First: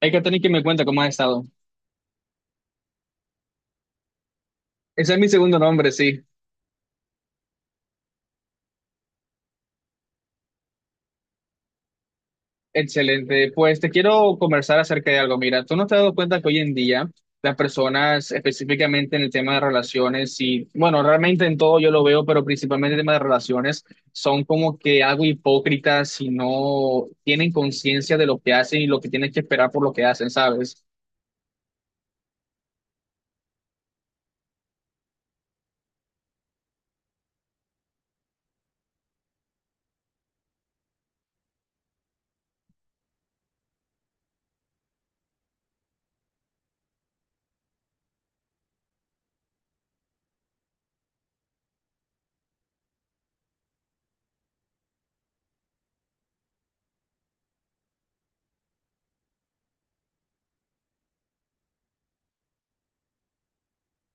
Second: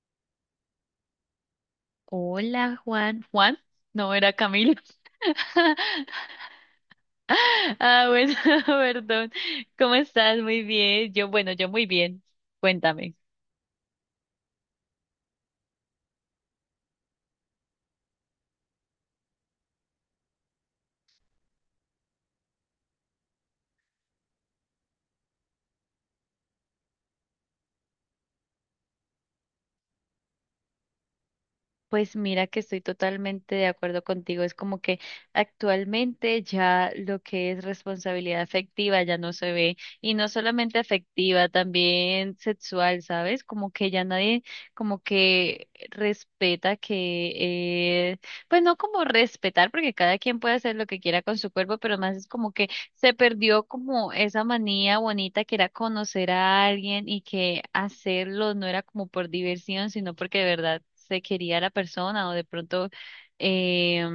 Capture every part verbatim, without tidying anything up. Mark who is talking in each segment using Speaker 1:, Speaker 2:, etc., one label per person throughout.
Speaker 1: Hay que tener que me cuenta cómo has estado.
Speaker 2: Hola, Juan. Juan, no era Camilo.
Speaker 1: Ese es mi segundo nombre, sí.
Speaker 2: Ah, bueno, perdón. ¿Cómo estás? Muy bien. Yo, bueno, yo muy bien. Cuéntame.
Speaker 1: Excelente. Pues te quiero conversar acerca de algo. Mira, tú no te has dado cuenta que hoy en día las personas, específicamente en el tema de relaciones, y bueno, realmente en todo yo lo veo, pero principalmente en el tema de relaciones, son como que algo hipócritas y no tienen conciencia de lo que hacen y lo que tienen que esperar por lo que hacen, ¿sabes?
Speaker 2: Pues mira que estoy totalmente de acuerdo contigo. Es como que actualmente ya lo que es responsabilidad afectiva ya no se ve. Y no solamente afectiva, también sexual, ¿sabes? Como que ya nadie como que respeta que, eh, pues no como respetar, porque cada quien puede hacer lo que quiera con su cuerpo, pero más es como que se perdió como esa manía bonita que era conocer a alguien y que hacerlo no era como por diversión, sino porque de verdad se quería a la persona o de pronto, eh,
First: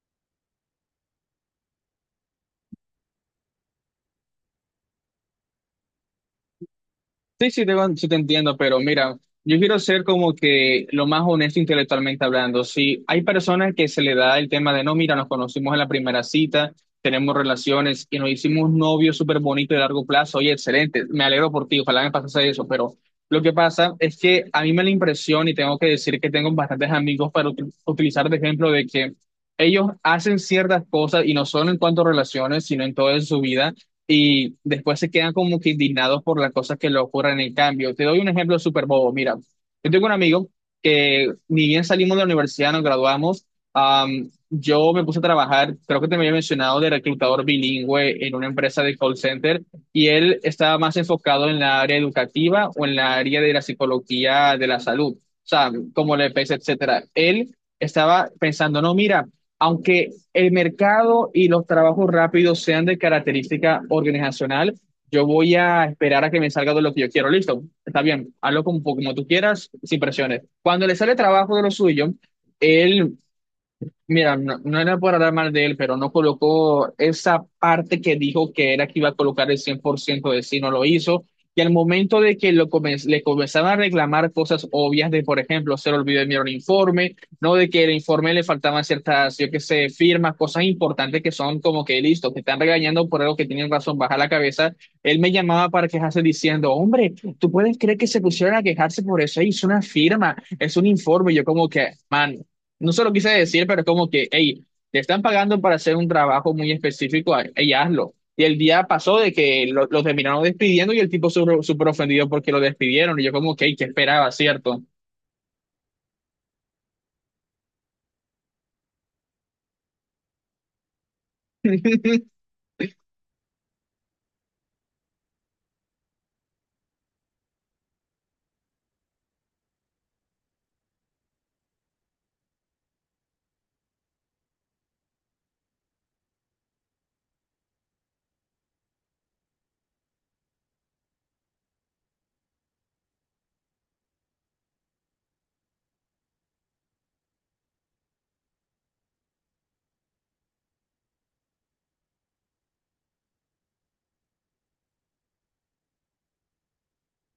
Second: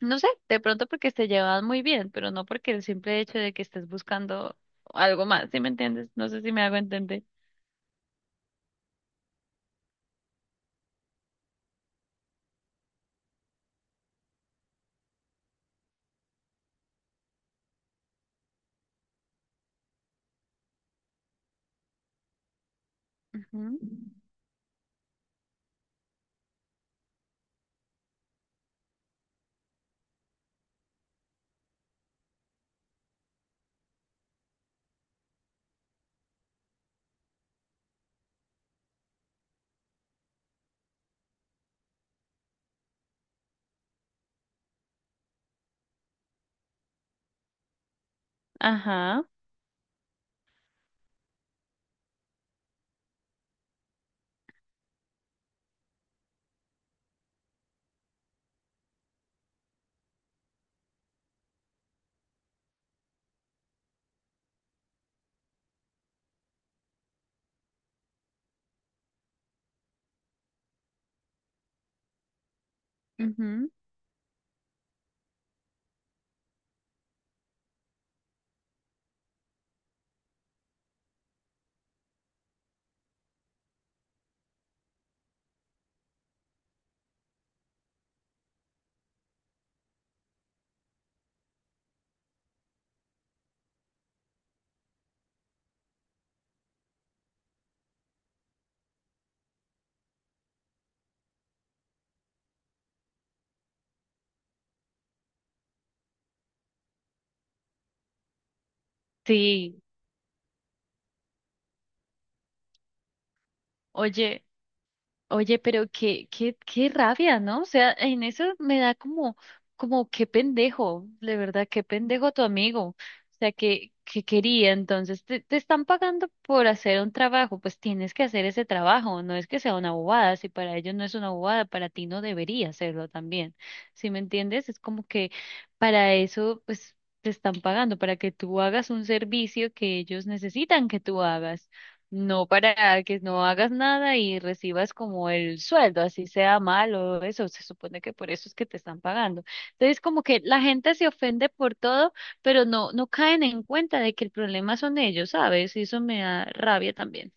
Speaker 2: no sé, de pronto porque se llevaban muy bien, pero no porque el simple hecho de que estés buscando algo más. ¿Sí me entiendes? No sé si me hago entender.
Speaker 1: Sí, sí te, sí te entiendo, pero mira, yo quiero ser como que lo más honesto intelectualmente hablando. Si hay personas que se le da el tema de, no, mira, nos conocimos en la primera cita, tenemos relaciones y nos hicimos novios súper bonitos de largo plazo, oye, excelente, me alegro por ti, ojalá me pasase eso, pero lo que
Speaker 2: Ujú.
Speaker 1: pasa es que a mí me da la impresión y tengo que decir que tengo bastantes amigos para util- utilizar de ejemplo de que ellos hacen ciertas cosas y no solo en cuanto a relaciones, sino en toda su vida y después se quedan como que indignados por las cosas que le ocurren en el cambio. Te doy un ejemplo súper bobo. Mira, yo tengo un amigo que ni bien salimos de la universidad, nos graduamos, am, yo me puse a trabajar, creo que te me había mencionado, de reclutador bilingüe en una empresa de call
Speaker 2: Ajá.
Speaker 1: center y él estaba más enfocado en la área educativa o en la área de la psicología de la salud, o sea, como la EPS, etcétera. Él estaba pensando, no, mira, aunque el mercado y los trabajos rápidos sean de característica organizacional, yo voy a esperar a que me salga de lo que yo quiero. Listo, está bien, hazlo como, como tú quieras, sin presiones. Cuando le sale trabajo de lo suyo, él.
Speaker 2: Ujú.
Speaker 1: Mira, no, no era por hablar mal de él, pero no colocó esa parte que dijo que era que iba a colocar el cien por ciento de sí, no lo hizo. Y al momento de que lo comen- le comenzaban a reclamar cosas obvias de, por ejemplo, se le olvidó enviar un informe, no de que el informe le faltaban ciertas, yo qué sé, firmas, cosas importantes que son como que listo, te están regañando por algo que tienen razón, baja la cabeza. Él me llamaba para quejarse diciendo, hombre, ¿tú puedes creer que se pusieron a quejarse por eso? Es una firma, es un informe. Y yo como que, man, no se lo quise decir, pero es como que, hey, te están pagando para hacer un trabajo muy específico, hey, hazlo. Y el día pasó de que
Speaker 2: Sí.
Speaker 1: lo, lo terminaron despidiendo y el tipo súper súper ofendido porque lo despidieron. Y yo como, ok, ¿qué esperaba,
Speaker 2: Oye.
Speaker 1: cierto?
Speaker 2: Oye, pero qué, qué, qué rabia, ¿no? O sea, en eso me da como, como qué pendejo, de verdad, qué pendejo tu amigo. O sea, que, que quería, entonces, te, te están pagando por hacer un trabajo, pues tienes que hacer ese trabajo, no es que sea una bobada, si para ellos no es una bobada, para ti no debería hacerlo también. ¿Sí me entiendes? Es como que para eso, pues, te están pagando, para que tú hagas un servicio que ellos necesitan que tú hagas. No para que no hagas nada y recibas como el sueldo, así sea malo, eso se supone que por eso es que te están pagando. Entonces, como que la gente se ofende por todo, pero no, no caen en cuenta de que el problema son ellos, ¿sabes? Y eso me da rabia también.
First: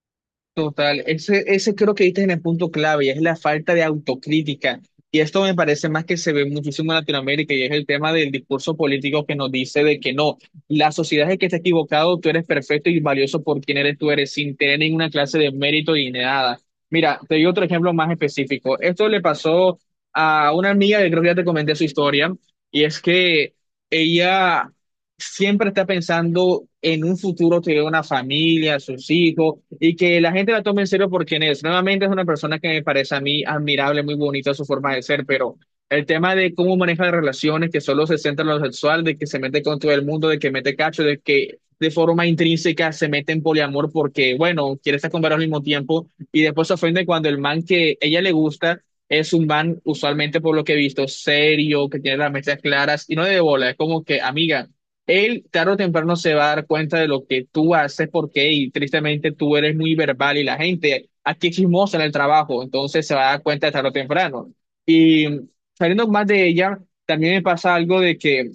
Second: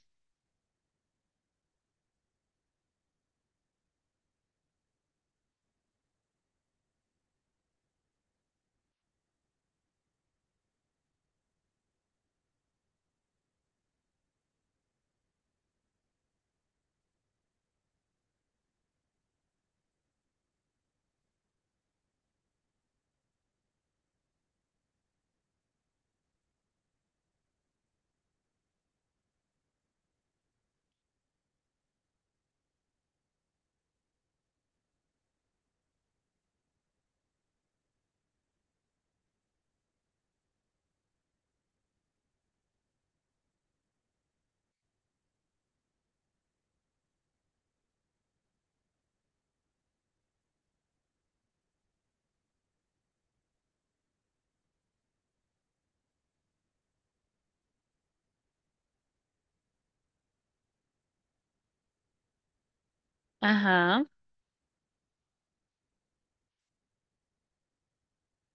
Speaker 1: Total, ese, ese creo que diste en el punto clave y es la falta de autocrítica. Y esto me parece más que se ve muchísimo en Latinoamérica y es el tema del discurso político que nos dice de que no, la sociedad es el que está equivocado, tú eres perfecto y valioso por quien eres tú eres, sin tener ninguna clase de mérito y nada. Mira, te doy otro ejemplo más específico. Esto le pasó a una amiga que creo que ya te comenté su historia y es que ella siempre está pensando en un futuro, tener una familia, sus hijos, y que la gente la tome en serio por quien es. Nuevamente es una persona que me parece a mí admirable, muy bonita su forma de ser, pero el tema de cómo maneja las relaciones, que solo se centra en lo sexual, de que se mete con todo el mundo, de que mete cacho, de que de forma intrínseca se mete en poliamor porque, bueno, quiere estar con varios al mismo tiempo, y después se ofende cuando el man que ella le gusta... Es un man, usualmente por lo que he visto, serio, que tiene las metas claras y no de bola. Es como que, amiga, él tarde o temprano se va a dar cuenta de lo que tú haces porque y tristemente tú eres muy verbal y la gente aquí es chismosa en el trabajo, entonces se va a dar cuenta tarde o
Speaker 2: Ajá,
Speaker 1: temprano. Y saliendo más de ella, también me pasa algo de que,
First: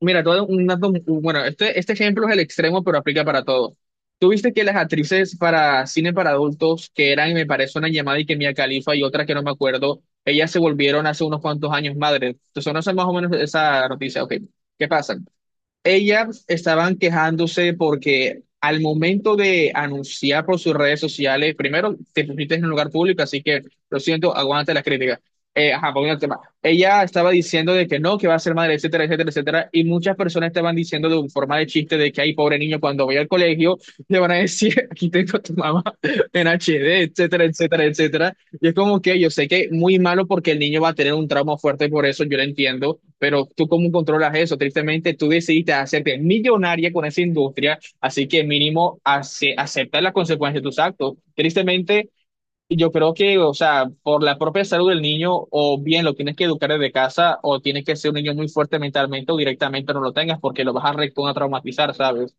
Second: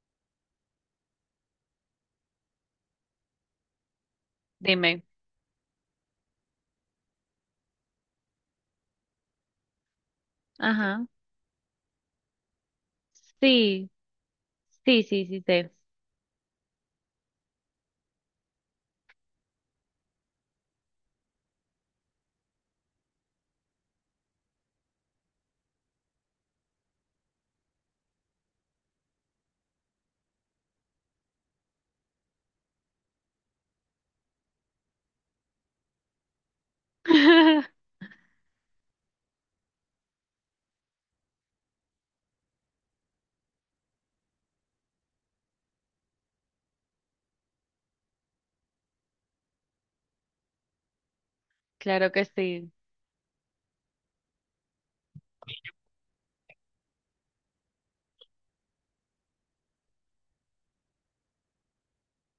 Speaker 1: mira, todo un dato, bueno, este, este ejemplo es el extremo, pero aplica para todo. Tú viste que las
Speaker 2: dime.
Speaker 1: actrices para cine para adultos, que eran, me parece, una llamada y que Mia Khalifa y otra que no me acuerdo, ellas se volvieron
Speaker 2: Ajá.
Speaker 1: hace unos cuantos años madres. Entonces, no sé más o menos esa
Speaker 2: Sí,
Speaker 1: noticia, ok. ¿Qué
Speaker 2: sí,
Speaker 1: pasa?
Speaker 2: sí, sí, sé.
Speaker 1: Ellas estaban quejándose porque al momento de anunciar por sus redes sociales, primero te pusiste en un lugar público, así que lo siento, aguanta las críticas. Eh, ajá, volviendo al tema. Ella estaba diciendo de que no, que va a ser madre, etcétera, etcétera, etcétera, y muchas personas estaban diciendo de forma de chiste de que hay pobre niño cuando vaya al colegio le van a decir, aquí tengo a tu mamá en H D, etcétera, etcétera, etcétera. Y es como que yo sé que muy malo porque el niño va a tener un trauma fuerte por eso, yo lo entiendo, pero ¿tú cómo controlas eso? Tristemente, tú decidiste hacerte millonaria con esa industria, así que mínimo ace- acepta las consecuencias de tus actos. Tristemente,
Speaker 2: Claro que sí.
Speaker 1: yo creo que, o sea, por la propia salud del niño, o bien lo tienes que educar desde casa, o tienes que ser un niño muy fuerte mentalmente, o directamente no lo tengas porque lo vas a recontra traumatizar, ¿sabes?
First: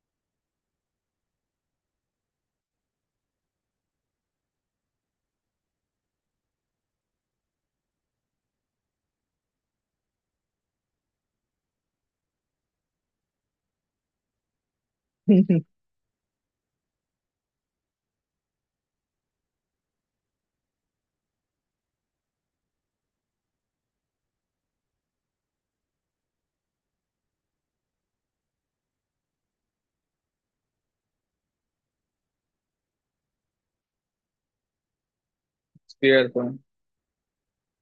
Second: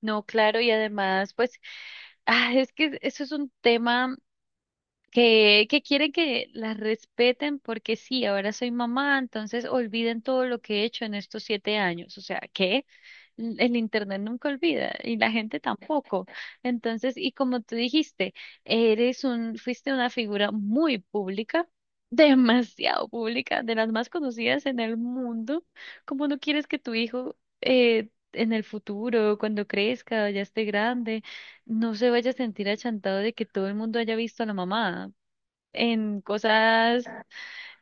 Speaker 2: No, claro, y además, pues, ah, es que eso es un tema. que, que quieren que las respeten porque sí, ahora soy mamá, entonces olviden todo lo que he hecho en estos siete años. O sea, que el el internet nunca olvida y la gente tampoco. Entonces, y como tú dijiste, eres un, fuiste una figura muy pública. Demasiado pública, de las más conocidas en el mundo. ¿Cómo no quieres que tu hijo eh, en el futuro, cuando crezca, ya esté grande, no se vaya a sentir achantado de que todo el mundo haya visto a la mamá, en
Speaker 1: Cierto.
Speaker 2: cosas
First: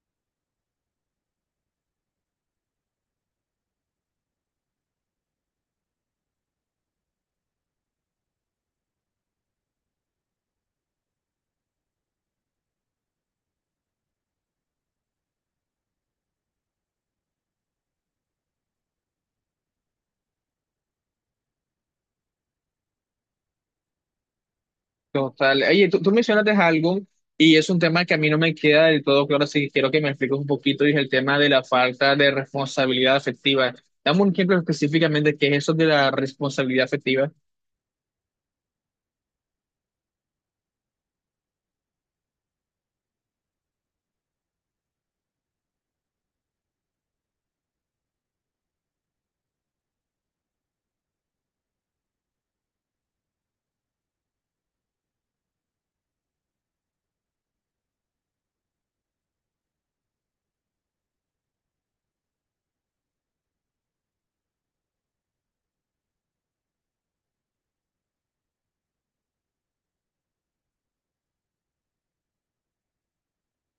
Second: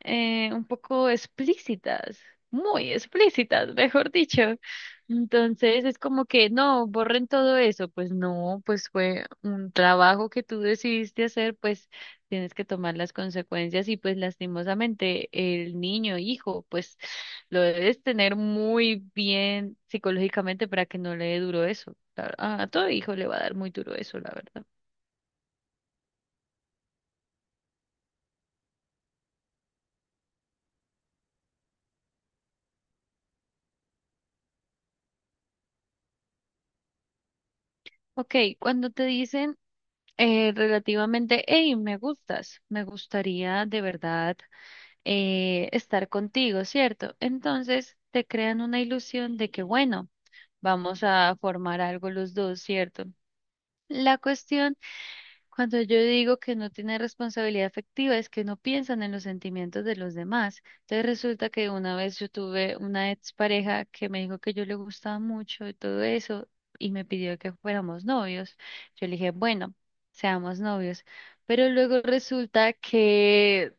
Speaker 2: eh, un poco explícitas, muy explícitas, mejor dicho? Entonces es como que no, borren todo eso. Pues no, pues fue un trabajo que tú decidiste hacer, pues tienes que tomar las consecuencias y pues lastimosamente el niño, hijo, pues lo debes tener muy bien psicológicamente para que no le dé duro eso. La- A a todo hijo le va a dar muy duro eso, la verdad.
Speaker 1: Total. Oye, tú, tú mencionaste algo y es un tema que a mí no me queda del todo claro, así que quiero que me expliques un poquito, y es el tema de la falta de responsabilidad afectiva. Dame un ejemplo específicamente qué es eso de la responsabilidad afectiva.
Speaker 2: Ok, cuando te dicen eh, relativamente, hey, me gustas, me gustaría de verdad eh, estar contigo, ¿cierto? Entonces te crean una ilusión de que, bueno, vamos a formar algo los dos, ¿cierto? La cuestión, cuando yo digo que no tiene responsabilidad afectiva, es que no piensan en los sentimientos de los demás. Entonces resulta que una vez yo tuve una expareja que me dijo que yo le gustaba mucho y todo eso, y me pidió que fuéramos novios. Yo le dije, bueno, seamos novios. Pero luego resulta que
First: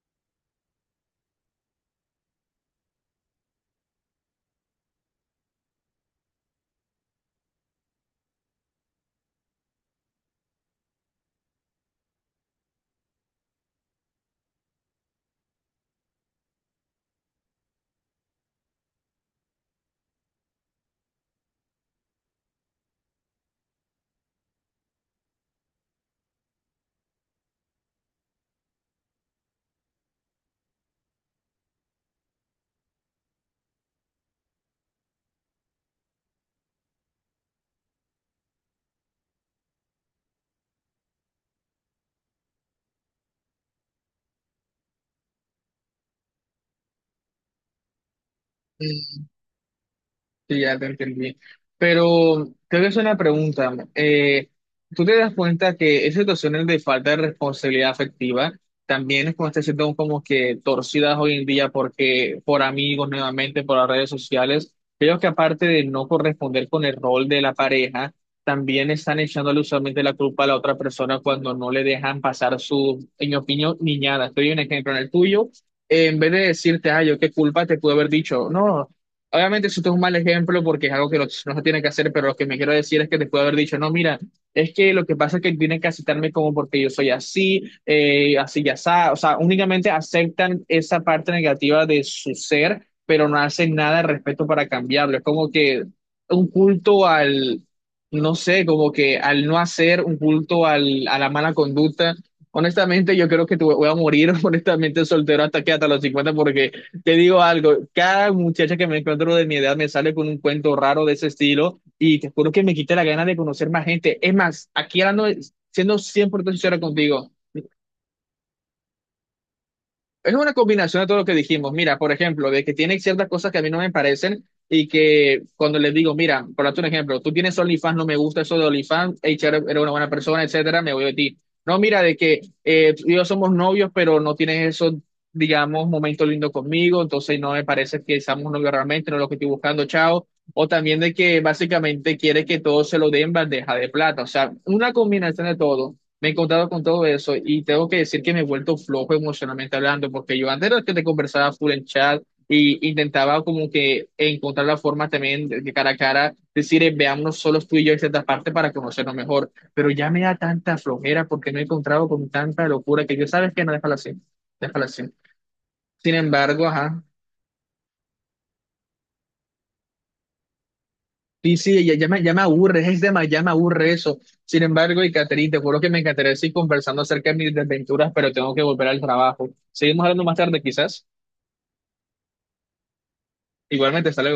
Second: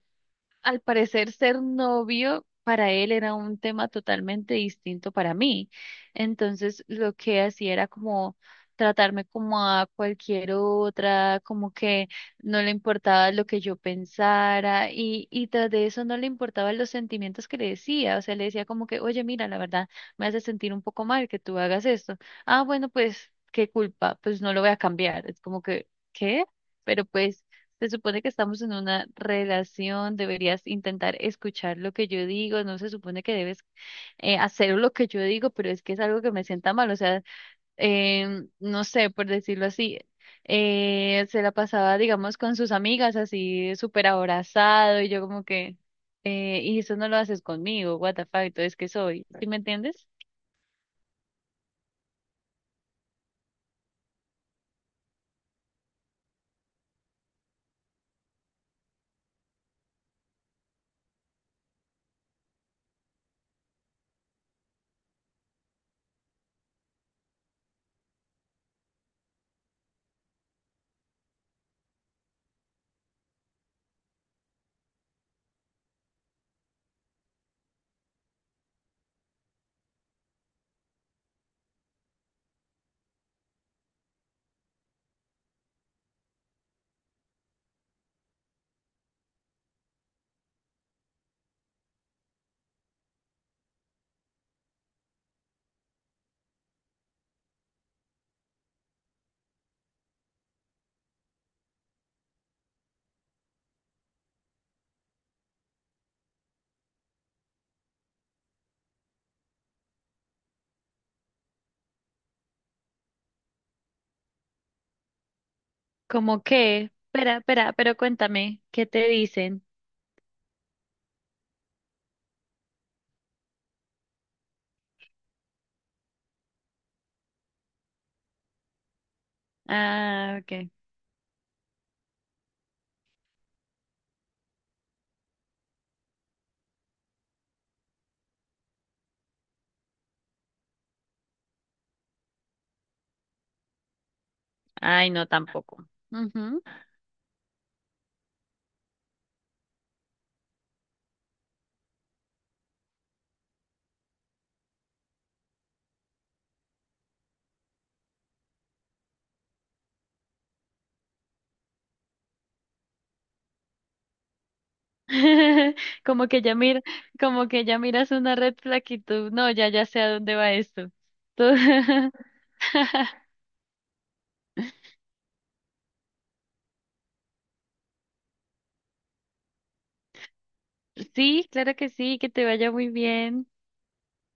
Speaker 2: al parecer ser novio para él era un tema totalmente distinto para mí. Entonces lo que hacía era como tratarme como a cualquier otra, como que no le importaba lo que yo pensara y, y tras de eso no le importaban los sentimientos que le decía. O sea, le decía como que, oye, mira, la verdad me hace sentir un poco mal que tú hagas esto. Ah, bueno, pues, ¿qué culpa? Pues no lo voy a cambiar. Es como que, ¿qué? Pero pues... Se supone que estamos en una relación, deberías intentar escuchar lo que yo digo, no se supone que debes eh, hacer lo que yo digo, pero es que es algo que me sienta mal, o sea, em, no sé, por decirlo así, eh, se la pasaba, digamos, con sus amigas así súper abrazado y yo como que, eh, y eso no lo haces conmigo, what the fuck, entonces que soy, ¿sí me entiendes?
Speaker 1: Sí, ya te entendí. Pero te voy a hacer una pregunta. Eh, ¿tú te das cuenta que esas situaciones de falta de responsabilidad afectiva también es como este siendo como que torcidas hoy en día porque por amigos nuevamente, por las redes sociales, creo que aparte de no corresponder con el rol de la pareja, también están echándole usualmente la culpa a la otra persona cuando no le dejan pasar su, en mi opinión, niñada? Estoy un ejemplo en el tuyo. eh, En vez de decirte, ay, yo qué culpa te pude haber dicho, no. Obviamente, esto es un mal ejemplo porque es algo que los- no se tiene que hacer, pero lo que me quiero decir es que te puedo haber dicho, no, mira, es que lo que pasa es que tienen que aceptarme como porque yo soy así, eh, así ya está. O sea, únicamente aceptan esa parte negativa de su ser, pero no hacen nada al respecto para cambiarlo. Es como que un culto al, no sé, como que al no hacer, un culto al, a la mala conducta. Honestamente, yo creo que te voy voy a morir, honestamente, soltero hasta que hasta los cincuenta porque te digo algo, cada muchacha que me encuentro de mi edad me sale con un cuento raro de ese estilo y te juro que me quita la gana de conocer más gente. Es más, aquí hablando, siendo cien por
Speaker 2: Como
Speaker 1: ciento sincero
Speaker 2: que,
Speaker 1: contigo,
Speaker 2: espera, espera, pero cuéntame, ¿qué te dicen?
Speaker 1: es una combinación de todo lo que dijimos. Mira, por ejemplo, de que tiene ciertas cosas que a mí no me parecen y que cuando les digo, mira, por darte un ejemplo, tú tienes OnlyFans, no me gusta eso de OnlyFans, hey, chévere, eres una buena
Speaker 2: Ah,
Speaker 1: persona,
Speaker 2: ok.
Speaker 1: etcétera, me voy de ti. No, mira, de que eh, tú y yo somos novios, pero no tienes esos, digamos, momentos lindos conmigo, entonces no me parece que seamos novios realmente, no es lo que estoy buscando, chao. O también de que básicamente quiere que todo se lo den bandeja de plata. O sea, una
Speaker 2: Ay, no,
Speaker 1: combinación de
Speaker 2: tampoco.
Speaker 1: todo. Me he
Speaker 2: Ujú.
Speaker 1: encontrado con todo eso y tengo que decir que me he vuelto flojo emocionalmente hablando, porque yo antes era el que te conversaba full en chat y intentaba como que encontrar la forma también de de cara a cara, decir, eh, veámonos solos tú y yo en cierta parte para conocernos mejor, pero ya me da tanta flojera porque me he encontrado con tanta locura que yo sabes que no, déjala así, déjala así. Sin
Speaker 2: Como que ya
Speaker 1: embargo,
Speaker 2: mira,
Speaker 1: ajá.
Speaker 2: como que ya miras una red flag y tú, no, ya, ya sé a dónde va esto. Tú-
Speaker 1: Sí, sí, ya, ya me, ya me aburre, es tema, ya me aburre eso. Sin embargo, y Caterina, te juro que me encantaría seguir conversando acerca de mis desventuras, pero tengo que volver al trabajo. Seguimos hablando más tarde, quizás.
Speaker 2: Sí, claro que sí, que te vaya muy bien.
Speaker 1: Igualmente, hasta luego.